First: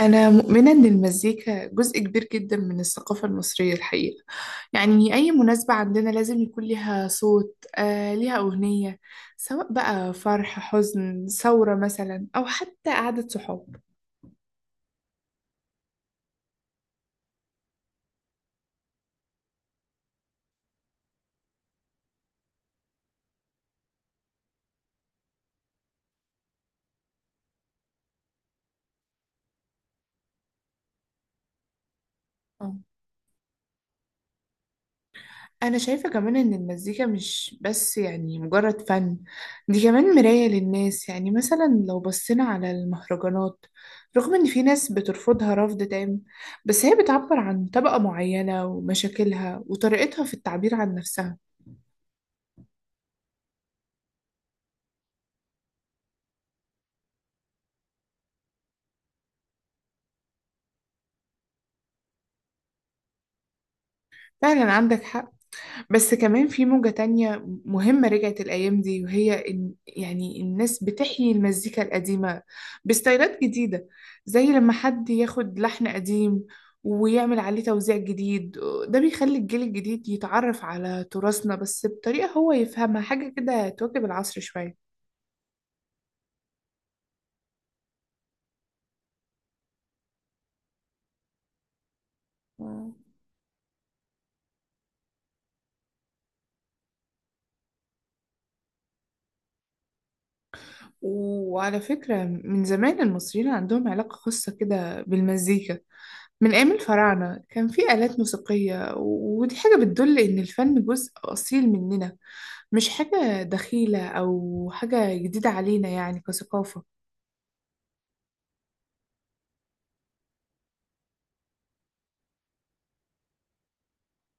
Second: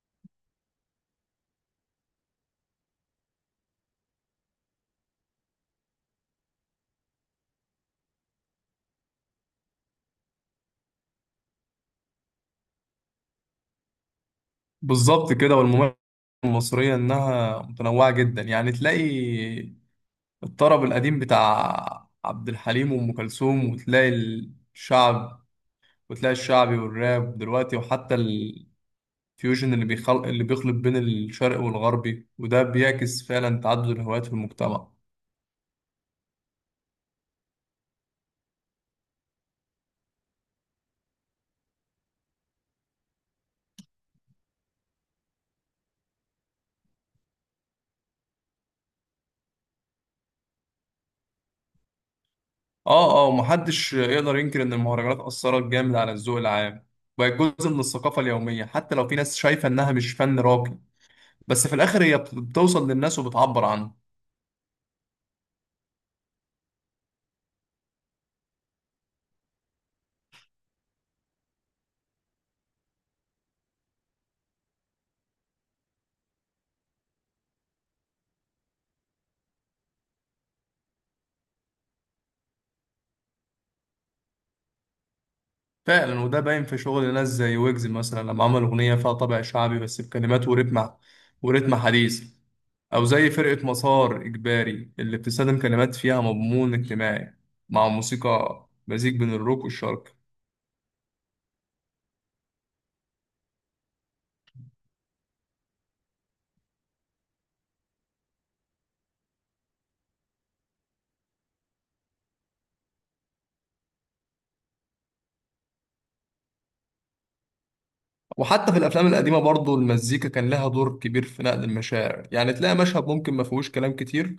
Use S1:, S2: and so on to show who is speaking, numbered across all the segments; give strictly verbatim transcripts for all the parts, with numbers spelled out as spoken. S1: أنا مؤمنة إن المزيكا جزء كبير جدا من الثقافة المصرية الحقيقة، يعني أي مناسبة عندنا لازم يكون ليها صوت آه، ليها أغنية، سواء بقى فرح حزن ثورة مثلا أو حتى قعدة صحاب.
S2: بالظبط كده. والمميز المصرية إنها متنوعة جدا، يعني تلاقي الطرب القديم بتاع عبد الحليم وأم كلثوم، وتلاقي الشعب، وتلاقي الشعبي والراب دلوقتي، وحتى الفيوجن اللي بيخلق اللي بيخلط بين الشرق والغربي، وده
S1: آه.
S2: بيعكس فعلا تعدد الهوايات في المجتمع.
S1: أنا شايفة كمان إن المزيكا مش بس يعني مجرد فن، دي كمان مراية للناس. يعني مثلا لو بصينا على المهرجانات، رغم إن في ناس بترفضها رفض تام، بس هي بتعبر عن طبقة معينة ومشاكلها وطريقتها في التعبير عن نفسها.
S2: اه اه، ومحدش يقدر ينكر إن المهرجانات أثرت جامد على الذوق العام. بقت جزء من الثقافة اليومية، حتى لو في ناس شايفة إنها مش فن راقي. بس في الآخر هي بت- بتوصل للناس وبتعبر عنه.
S1: فعلا عندك حق. بس كمان في موجة تانية مهمة رجعت الأيام دي، وهي إن يعني الناس بتحيي المزيكا القديمة بستايلات جديدة، زي لما حد ياخد لحن قديم ويعمل عليه توزيع جديد. ده بيخلي الجيل الجديد يتعرف على تراثنا، بس بطريقة هو يفهمها، حاجة كده تواكب العصر شوية.
S2: فعلا، وده باين في شغل ناس زي ويجز مثلا، لما عمل أغنية فيها طابع شعبي بس بكلمات ورتم ورتم حديث.
S1: مم.
S2: أو زي فرقة مسار إجباري اللي بتستخدم كلمات فيها مضمون اجتماعي، مع موسيقى مزيج بين الروك والشرق.
S1: وعلى فكرة من زمان المصريين عندهم علاقة خاصة كده بالمزيكا، من أيام الفراعنة كان في آلات موسيقية و- ودي حاجة بتدل إن الفن جزء أصيل مننا، مش حاجة دخيلة أو حاجة جديدة علينا يعني كثقافة.
S2: وحتى في الأفلام القديمة برضو المزيكا كان لها دور كبير في نقل المشاعر، يعني تلاقي مشهد ممكن ما فيهوش كلام كتير،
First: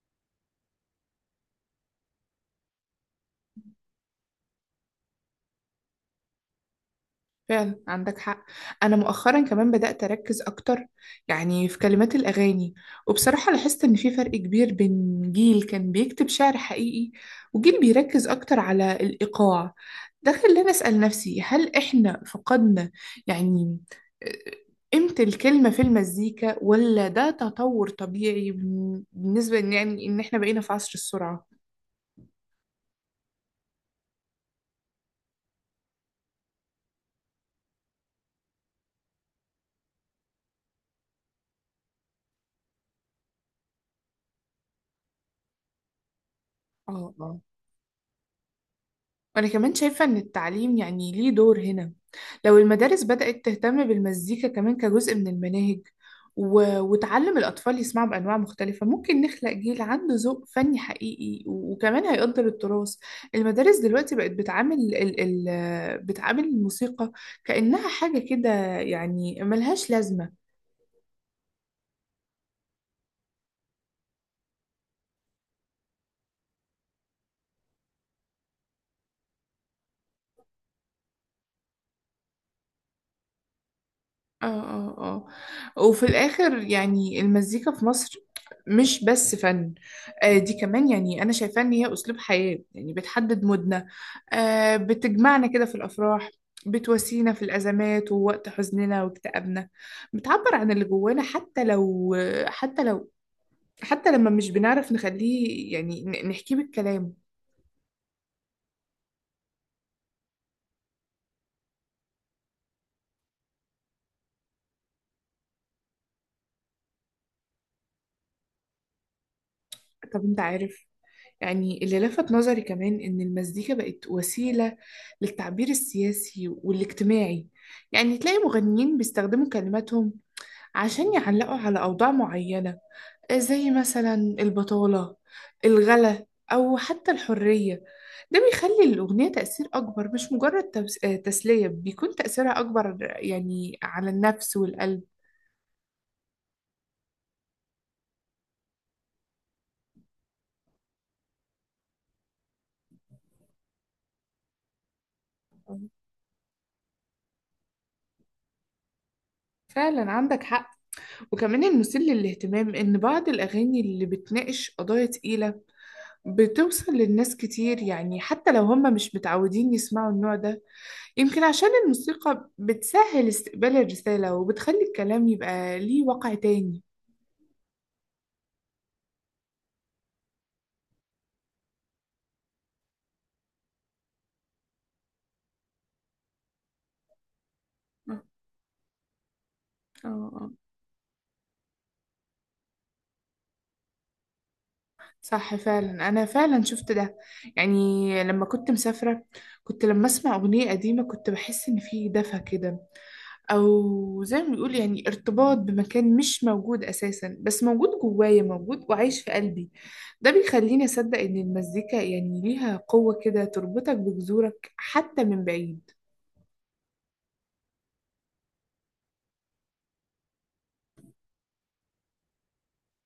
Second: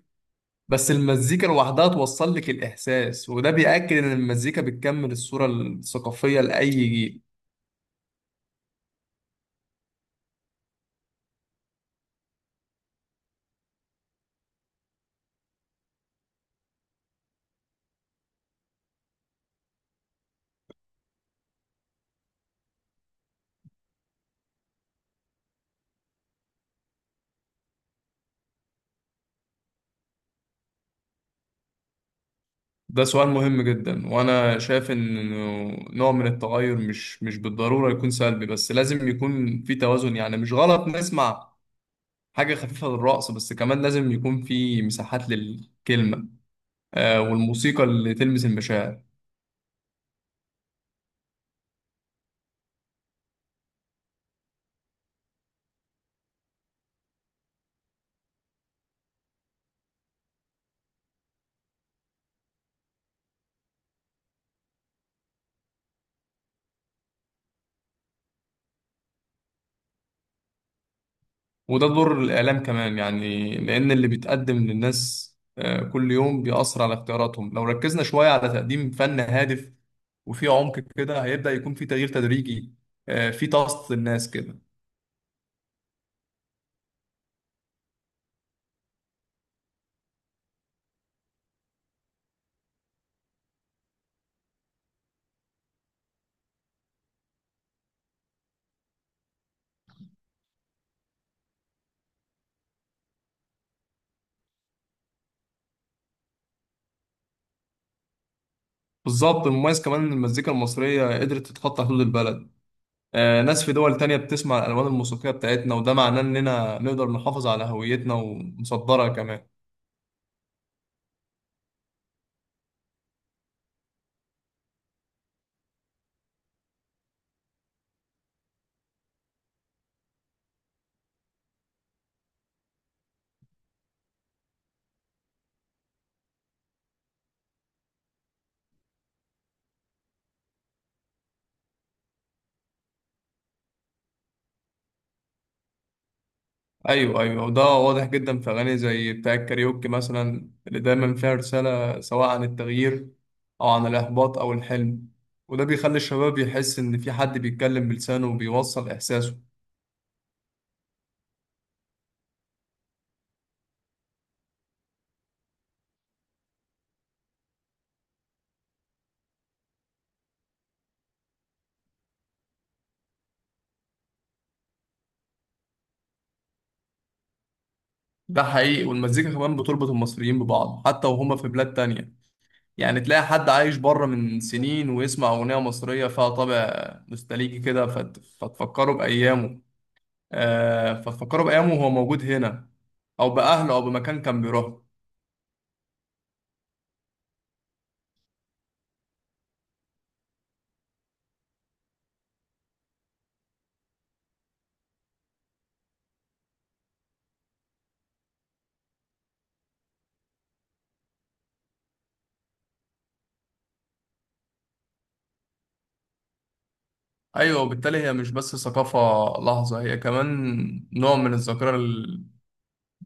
S2: بس المزيكا لوحدها توصل لك الإحساس، وده بيأكد إن المزيكا بتكمل الصورة الثقافية لأي جيل.
S1: فعلا عندك حق. انا مؤخرا كمان بدأت اركز اكتر، يعني في كلمات الاغاني. وبصراحة لاحظت ان في فرق كبير بين جيل كان بيكتب شعر حقيقي، وجيل بيركز اكتر على الايقاع. ده خلاني اسأل نفسي، هل احنا فقدنا يعني آه، قيمة الكلمة في المزيكا، ولا ده تطور طبيعي بالنسبة إن- يعني ان احنا بقينا في عصر السرعة؟
S2: ده سؤال مهم جدا، وانا شايف ان نوع من التغير مش مش بالضروره يكون سلبي، بس لازم يكون في توازن. يعني مش غلط نسمع حاجه خفيفه للرقص، بس كمان لازم يكون في مساحات للكلمه
S1: اه،
S2: آه،
S1: اه.
S2: والموسيقى اللي تلمس المشاعر.
S1: وأنا كمان شايفة إن التعليم يعني ليه دور هنا، لو المدارس بدأت تهتم بالمزيكا كمان كجزء من المناهج، و... وتعلم الأطفال يسمعوا بأنواع مختلفة، ممكن نخلق جيل عنده ذوق فني حقيقي، و... وكمان هيقدر التراث. المدارس دلوقتي بقت بتعامل ال... ال... بتعامل الموسيقى كأنها حاجة كده، يعني ملهاش لازمة.
S2: وده دور الاعلام كمان، يعني لان اللي بيتقدم للناس آه، كل يوم بيأثر على اختياراتهم. لو ركزنا شويه على تقديم فن هادف وفي عمق كده، هيبدأ يكون في تغيير تدريجي آه، في طاقة الناس
S1: اه،
S2: كده.
S1: اه. اه، وفي الآخر يعني المزيكا في مصر مش بس فن، آه دي كمان يعني أنا شايفاه إن هي أسلوب حياة، يعني بتحدد مودنا، آه بتجمعنا كده في الأفراح، بتواسينا في الأزمات ووقت حزننا واكتئابنا، بتعبر عن اللي جوانا، حتى لو حتى لو حتى لما مش بنعرف نخليه يعني ن- نحكيه بالكلام.
S2: بالظبط. المميز كمان ان المزيكا المصريه قدرت تتخطى حدود البلد. آه ناس في دول تانية بتسمع الالوان الموسيقيه بتاعتنا، وده معناه اننا نقدر نحافظ على هويتنا ونصدرها كمان.
S1: طب أنت عارف، يعني اللي لفت نظري كمان إن المزيكا بقت وسيلة للتعبير السياسي والاجتماعي، يعني تلاقي مغنيين بيستخدموا كلماتهم عشان يعلقوا على أوضاع معينة، زي مثلا البطالة، الغلا، أو حتى الحرية. ده بيخلي الأغنية تأثير أكبر، مش مجرد تبس- آه، تسلية، بيكون تأثيرها أكبر يعني على النفس والقلب.
S2: ايوه ايوه، وده واضح جدا في اغاني زي بتاع الكاريوكي مثلا، اللي دايما فيها رساله، سواء عن التغيير او عن الاحباط او الحلم. وده بيخلي الشباب يحس ان في حد بيتكلم بلسانه وبيوصل احساسه.
S1: فعلا عندك حق. وكمان المثير للاهتمام إن بعض الأغاني اللي بتناقش قضايا تقيلة بتوصل للناس كتير، يعني حتى لو هم مش متعودين يسمعوا النوع ده، يمكن عشان الموسيقى بتسهل استقبال الرسالة، وبتخلي الكلام يبقى ليه وقع تاني.
S2: ده حقيقي، والمزيكا كمان بتربط المصريين ببعض حتى وهم في بلاد تانية. يعني تلاقي حد عايش بره من سنين ويسمع أغنية مصرية فيها طابع نوستالجي كده فت-
S1: اه،
S2: فتفكره بأيامه.
S1: اه.
S2: آه فتفكره بأيامه وهو موجود هنا، أو بأهله، أو بمكان كان بيروح.
S1: صح فعلا، أنا فعلا شفت ده. يعني لما كنت مسافرة، كنت لما أسمع أغنية قديمة كنت بحس إن في دفى كده، او زي ما بيقول يعني ارتباط بمكان مش موجود اساسا، بس موجود جوايا، موجود وعايش في قلبي. ده بيخليني اصدق ان المزيكا يعني ليها قوة كده تربطك بجذورك حتى من بعيد.
S2: أيوة، وبالتالي هي مش بس ثقافة. لحظة، هي كمان نوع من الذاكرة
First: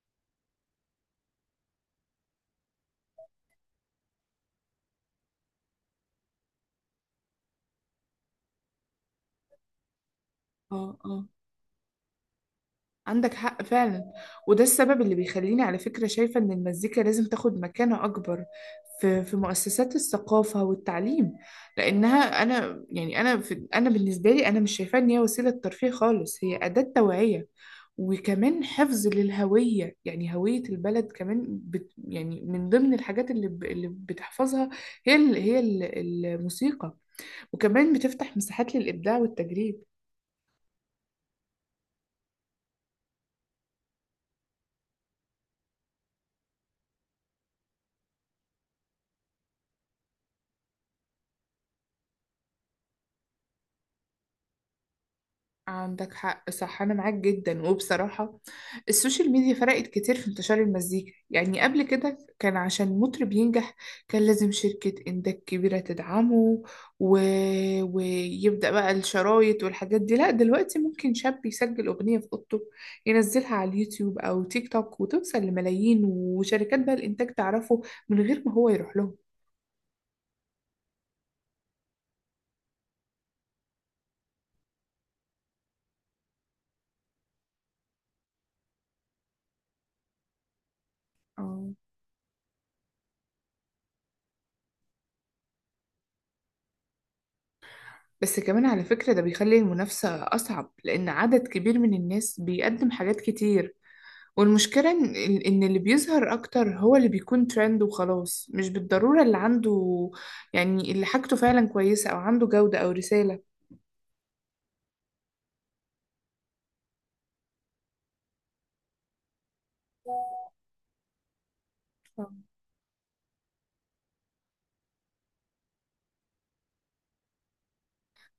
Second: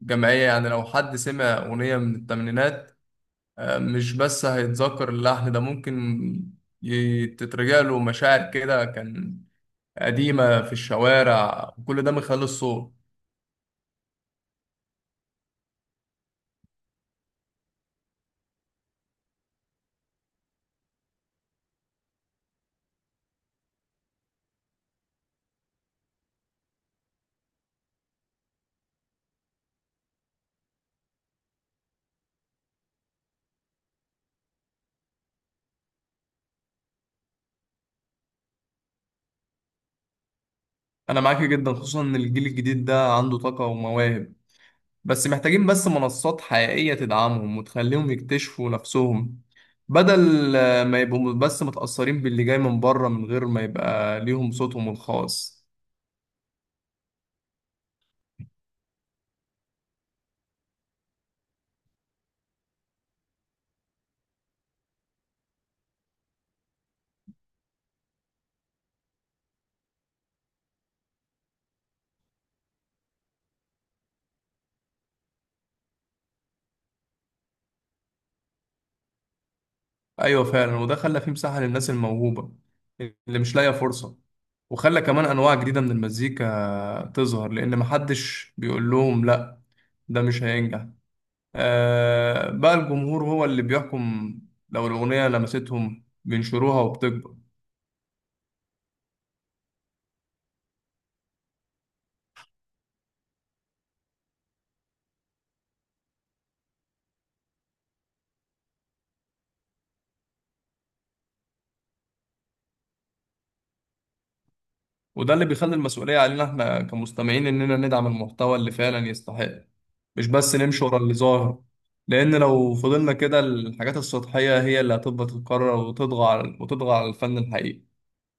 S2: الجماعية. يعني لو حد سمع أغنية من الثمانينات آه مش بس هيتذكر اللحن، ده ممكن ي- تترجع له مشاعر كده كان قديمة في
S1: اه، اه.
S2: الشوارع، وكل ده من خلال الصوت.
S1: عندك حق فعلا. وده السبب اللي بيخليني على فكرة شايفة إن المزيكا لازم تاخد مكانة أكبر في في مؤسسات الثقافة والتعليم، لأنها أنا يعني أنا في أنا بالنسبة لي أنا مش شايفاها إن هي وسيلة ترفيه خالص، هي أداة توعية، وكمان حفظ للهوية، يعني هوية البلد كمان بت يعني من ضمن الحاجات اللي, ب اللي بتحفظها هي ال هي ال الموسيقى. وكمان بتفتح مساحات للإبداع والتجريب.
S2: انا معاك جدا، خصوصا ان الجيل الجديد ده عنده طاقة ومواهب، بس محتاجين بس منصات حقيقية تدعمهم وتخليهم يكتشفوا نفسهم، بدل آه، ما يبقوا بس متأثرين باللي جاي من بره من غير ما يبقى ليهم صوتهم الخاص.
S1: عندك حق صح، أنا معاك جدا. وبصراحة السوشيال ميديا فرقت كتير في انتشار المزيكا، يعني قبل كده كان عشان مطرب ينجح كان لازم شركة إنتاج كبيرة تدعمه و... ويبدأ بقى الشرايط والحاجات دي، لا دلوقتي ممكن شاب يسجل أغنية في أوضته، ينزلها على اليوتيوب أو تيك توك وتوصل لملايين، وشركات بقى الإنتاج تعرفه من غير ما هو يروح لهم.
S2: ايوه فعلا، وده خلى فيه مساحة للناس الموهوبة اللي مش لاقية فرصة، وخلى كمان انواع جديدة من المزيكا تظهر، لان محدش بيقول لهم لا، ده مش هينجح.
S1: آه.
S2: آه بقى الجمهور هو اللي بيحكم. لو الأغنية لمستهم بينشروها وبتكبر.
S1: بس كمان على فكرة ده بيخلي المنافسة أصعب، لأن عدد كبير من الناس بيقدم حاجات كتير. والمشكلة إن إن اللي بيظهر أكتر هو اللي بيكون ترند وخلاص، مش بالضرورة اللي عنده يعني اللي حاجته فعلا كويسة أو عنده جودة أو رسالة.
S2: وده اللي بيخلي المسؤولية علينا احنا كمستمعين، إننا ندعم المحتوى اللي فعلا يستحق، مش بس نمشي ورا اللي ظاهر. لأن لو فضلنا كده، الحاجات السطحية هي اللي هتفضل تتكرر وتطغى على وتطغى على الفن الحقيقي.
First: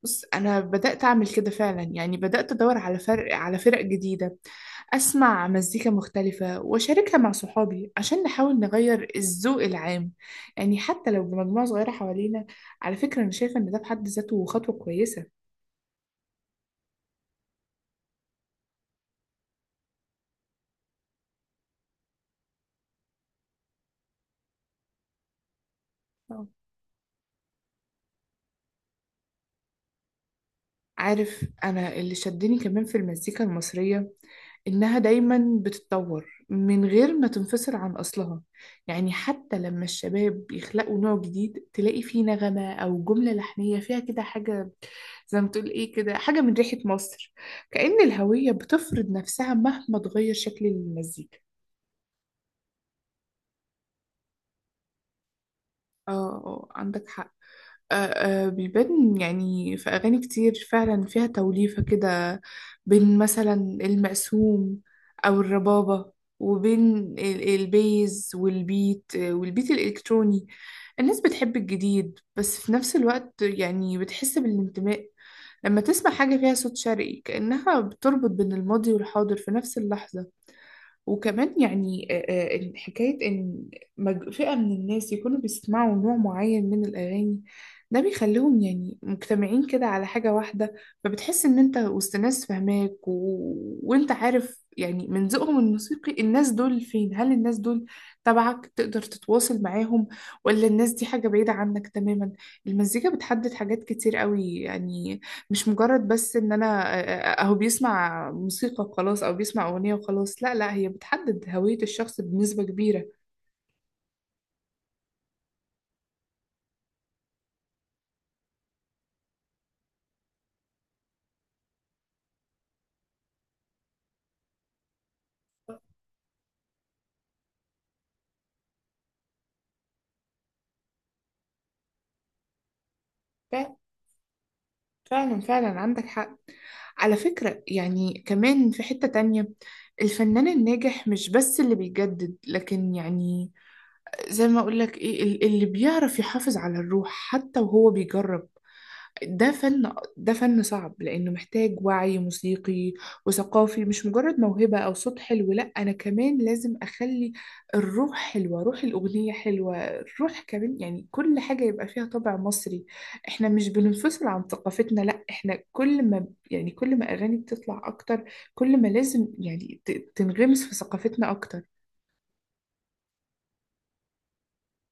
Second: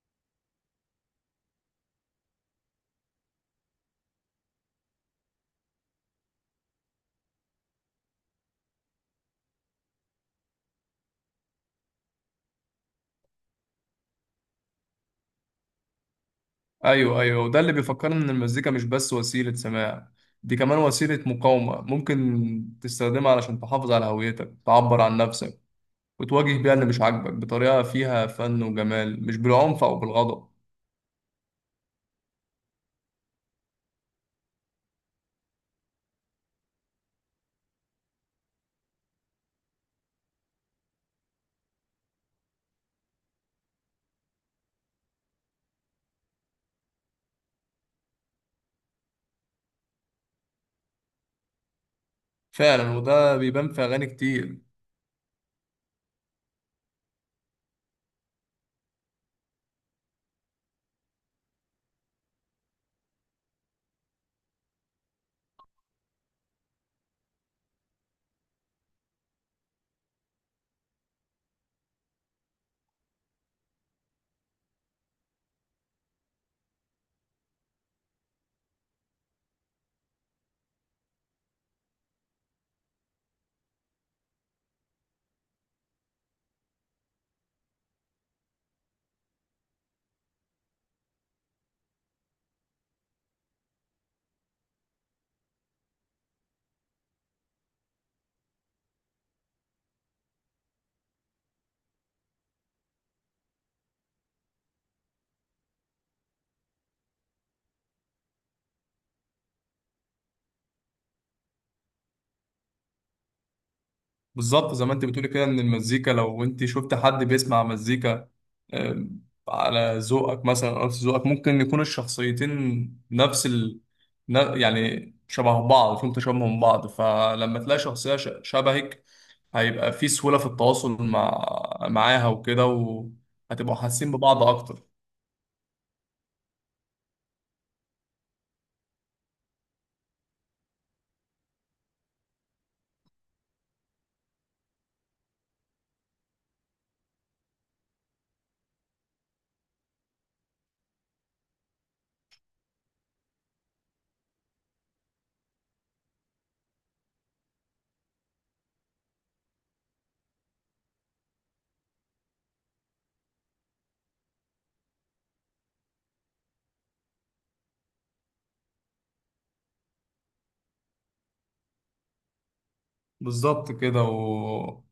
S1: بص أنا بدأت أعمل كده فعلا، يعني بدأت أدور على فرق على فرق جديدة، أسمع مزيكا مختلفة وأشاركها مع صحابي عشان نحاول نغير الذوق العام، يعني حتى لو بمجموعة صغيرة حوالينا. على فكرة أنا شايفة إن ده في حد ذاته خطوة كويسة.
S2: أيوه أيوه، وده اللي بيفكرنا إن المزيكا مش بس وسيلة سماع، دي كمان وسيلة مقاومة، ممكن تستخدمها علشان تحافظ على هويتك، تعبر عن نفسك، وتواجه بيها اللي مش عاجبك بطريقة فيها فن وجمال، مش بالعنف أو بالغضب.
S1: عارف، أنا اللي شدني كمان في المزيكا المصرية إنها دايما بتتطور من غير ما تنفصل عن أصلها، يعني حتى لما الشباب يخلقوا نوع جديد تلاقي فيه نغمة أو جملة لحنية فيها كده حاجة، زي ما تقول إيه، كده حاجة من ريحة مصر، كأن الهوية بتفرض نفسها مهما تغير شكل المزيكا.
S2: فعلا، وده بيبان في أغاني كتير.
S1: اه، آه، عندك حق. آه، آه، بيبان يعني في أغاني كتير فعلا فيها توليفة كده، بين مثلا المقسوم أو الربابة، وبين ال- البيز والبيت، آه، والبيت الإلكتروني. الناس بتحب الجديد، بس في نفس الوقت يعني بتحس بالانتماء لما تسمع حاجة فيها صوت شرقي، كأنها بتربط بين الماضي والحاضر في نفس اللحظة. وكمان يعني آه، آه، حكاية إن مج- فئة من الناس يكونوا بيسمعوا نوع معين من الأغاني، ده بيخليهم يعني مجتمعين كده على حاجة واحدة، فبتحس إن أنت وسط ناس فاهماك، و... وأنت عارف يعني من ذوقهم الموسيقي الناس دول فين، هل الناس دول تبعك تقدر تتواصل معاهم، ولا الناس دي حاجة بعيدة عنك تماما. المزيكا بتحدد حاجات كتير قوي، يعني مش مجرد بس ان انا آه، آه، اهو بيسمع موسيقى وخلاص، او بيسمع اغنية وخلاص، لا لا، هي بتحدد هوية الشخص بنسبة كبيرة.
S2: بالظبط زي ما أنت بتقولي كده، إن المزيكا لو أنت شفت حد بيسمع مزيكا آم، على ذوقك مثلا أو نفس ذوقك، ممكن يكون الشخصيتين نفس ال... ن- يعني شبه بعض، فيهم تشابه من بعض. فلما تلاقي شخصية ش- شبهك، هيبقى في سهولة في التواصل مع معاها وكده.
S1: ف-
S2: وهتبقوا حاسين ببعض أكتر.
S1: فعلا فعلا عندك حق. على فكرة يعني كمان في حتة تانية، الفنان الناجح مش بس اللي بيجدد، لكن يعني زي ما اقولك ايه ال- اللي بيعرف يحافظ على الروح حتى وهو بيجرب. ده فن ده فن صعب، لأنه محتاج وعي موسيقي وثقافي، مش مجرد موهبة أو صوت حلو. لأ أنا كمان لازم أخلي الروح حلوة، روح الأغنية حلوة، الروح كمان يعني كل حاجة يبقى فيها طابع مصري. إحنا مش بننفصل عن ثقافتنا، لأ إحنا كل ما يعني كل ما أغاني بتطلع أكتر، كل ما لازم يعني ت- تنغمس في ثقافتنا أكتر.
S2: بالظبط كده و...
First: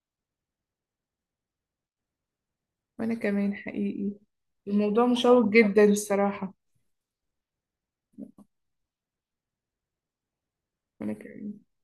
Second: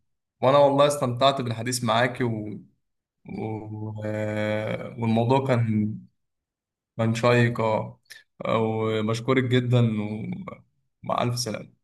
S2: وانا والله استمتعت بالحديث معاكي و...
S1: وأنا كمان
S2: و...
S1: حقيقي.
S2: آه،
S1: الموضوع
S2: والموضوع
S1: مشوق
S2: كان
S1: جدا الصراحة.
S2: كان شيق. اه آه، وبشكرك جدا.
S1: وأنا
S2: ومع الف
S1: كمان
S2: سلامة.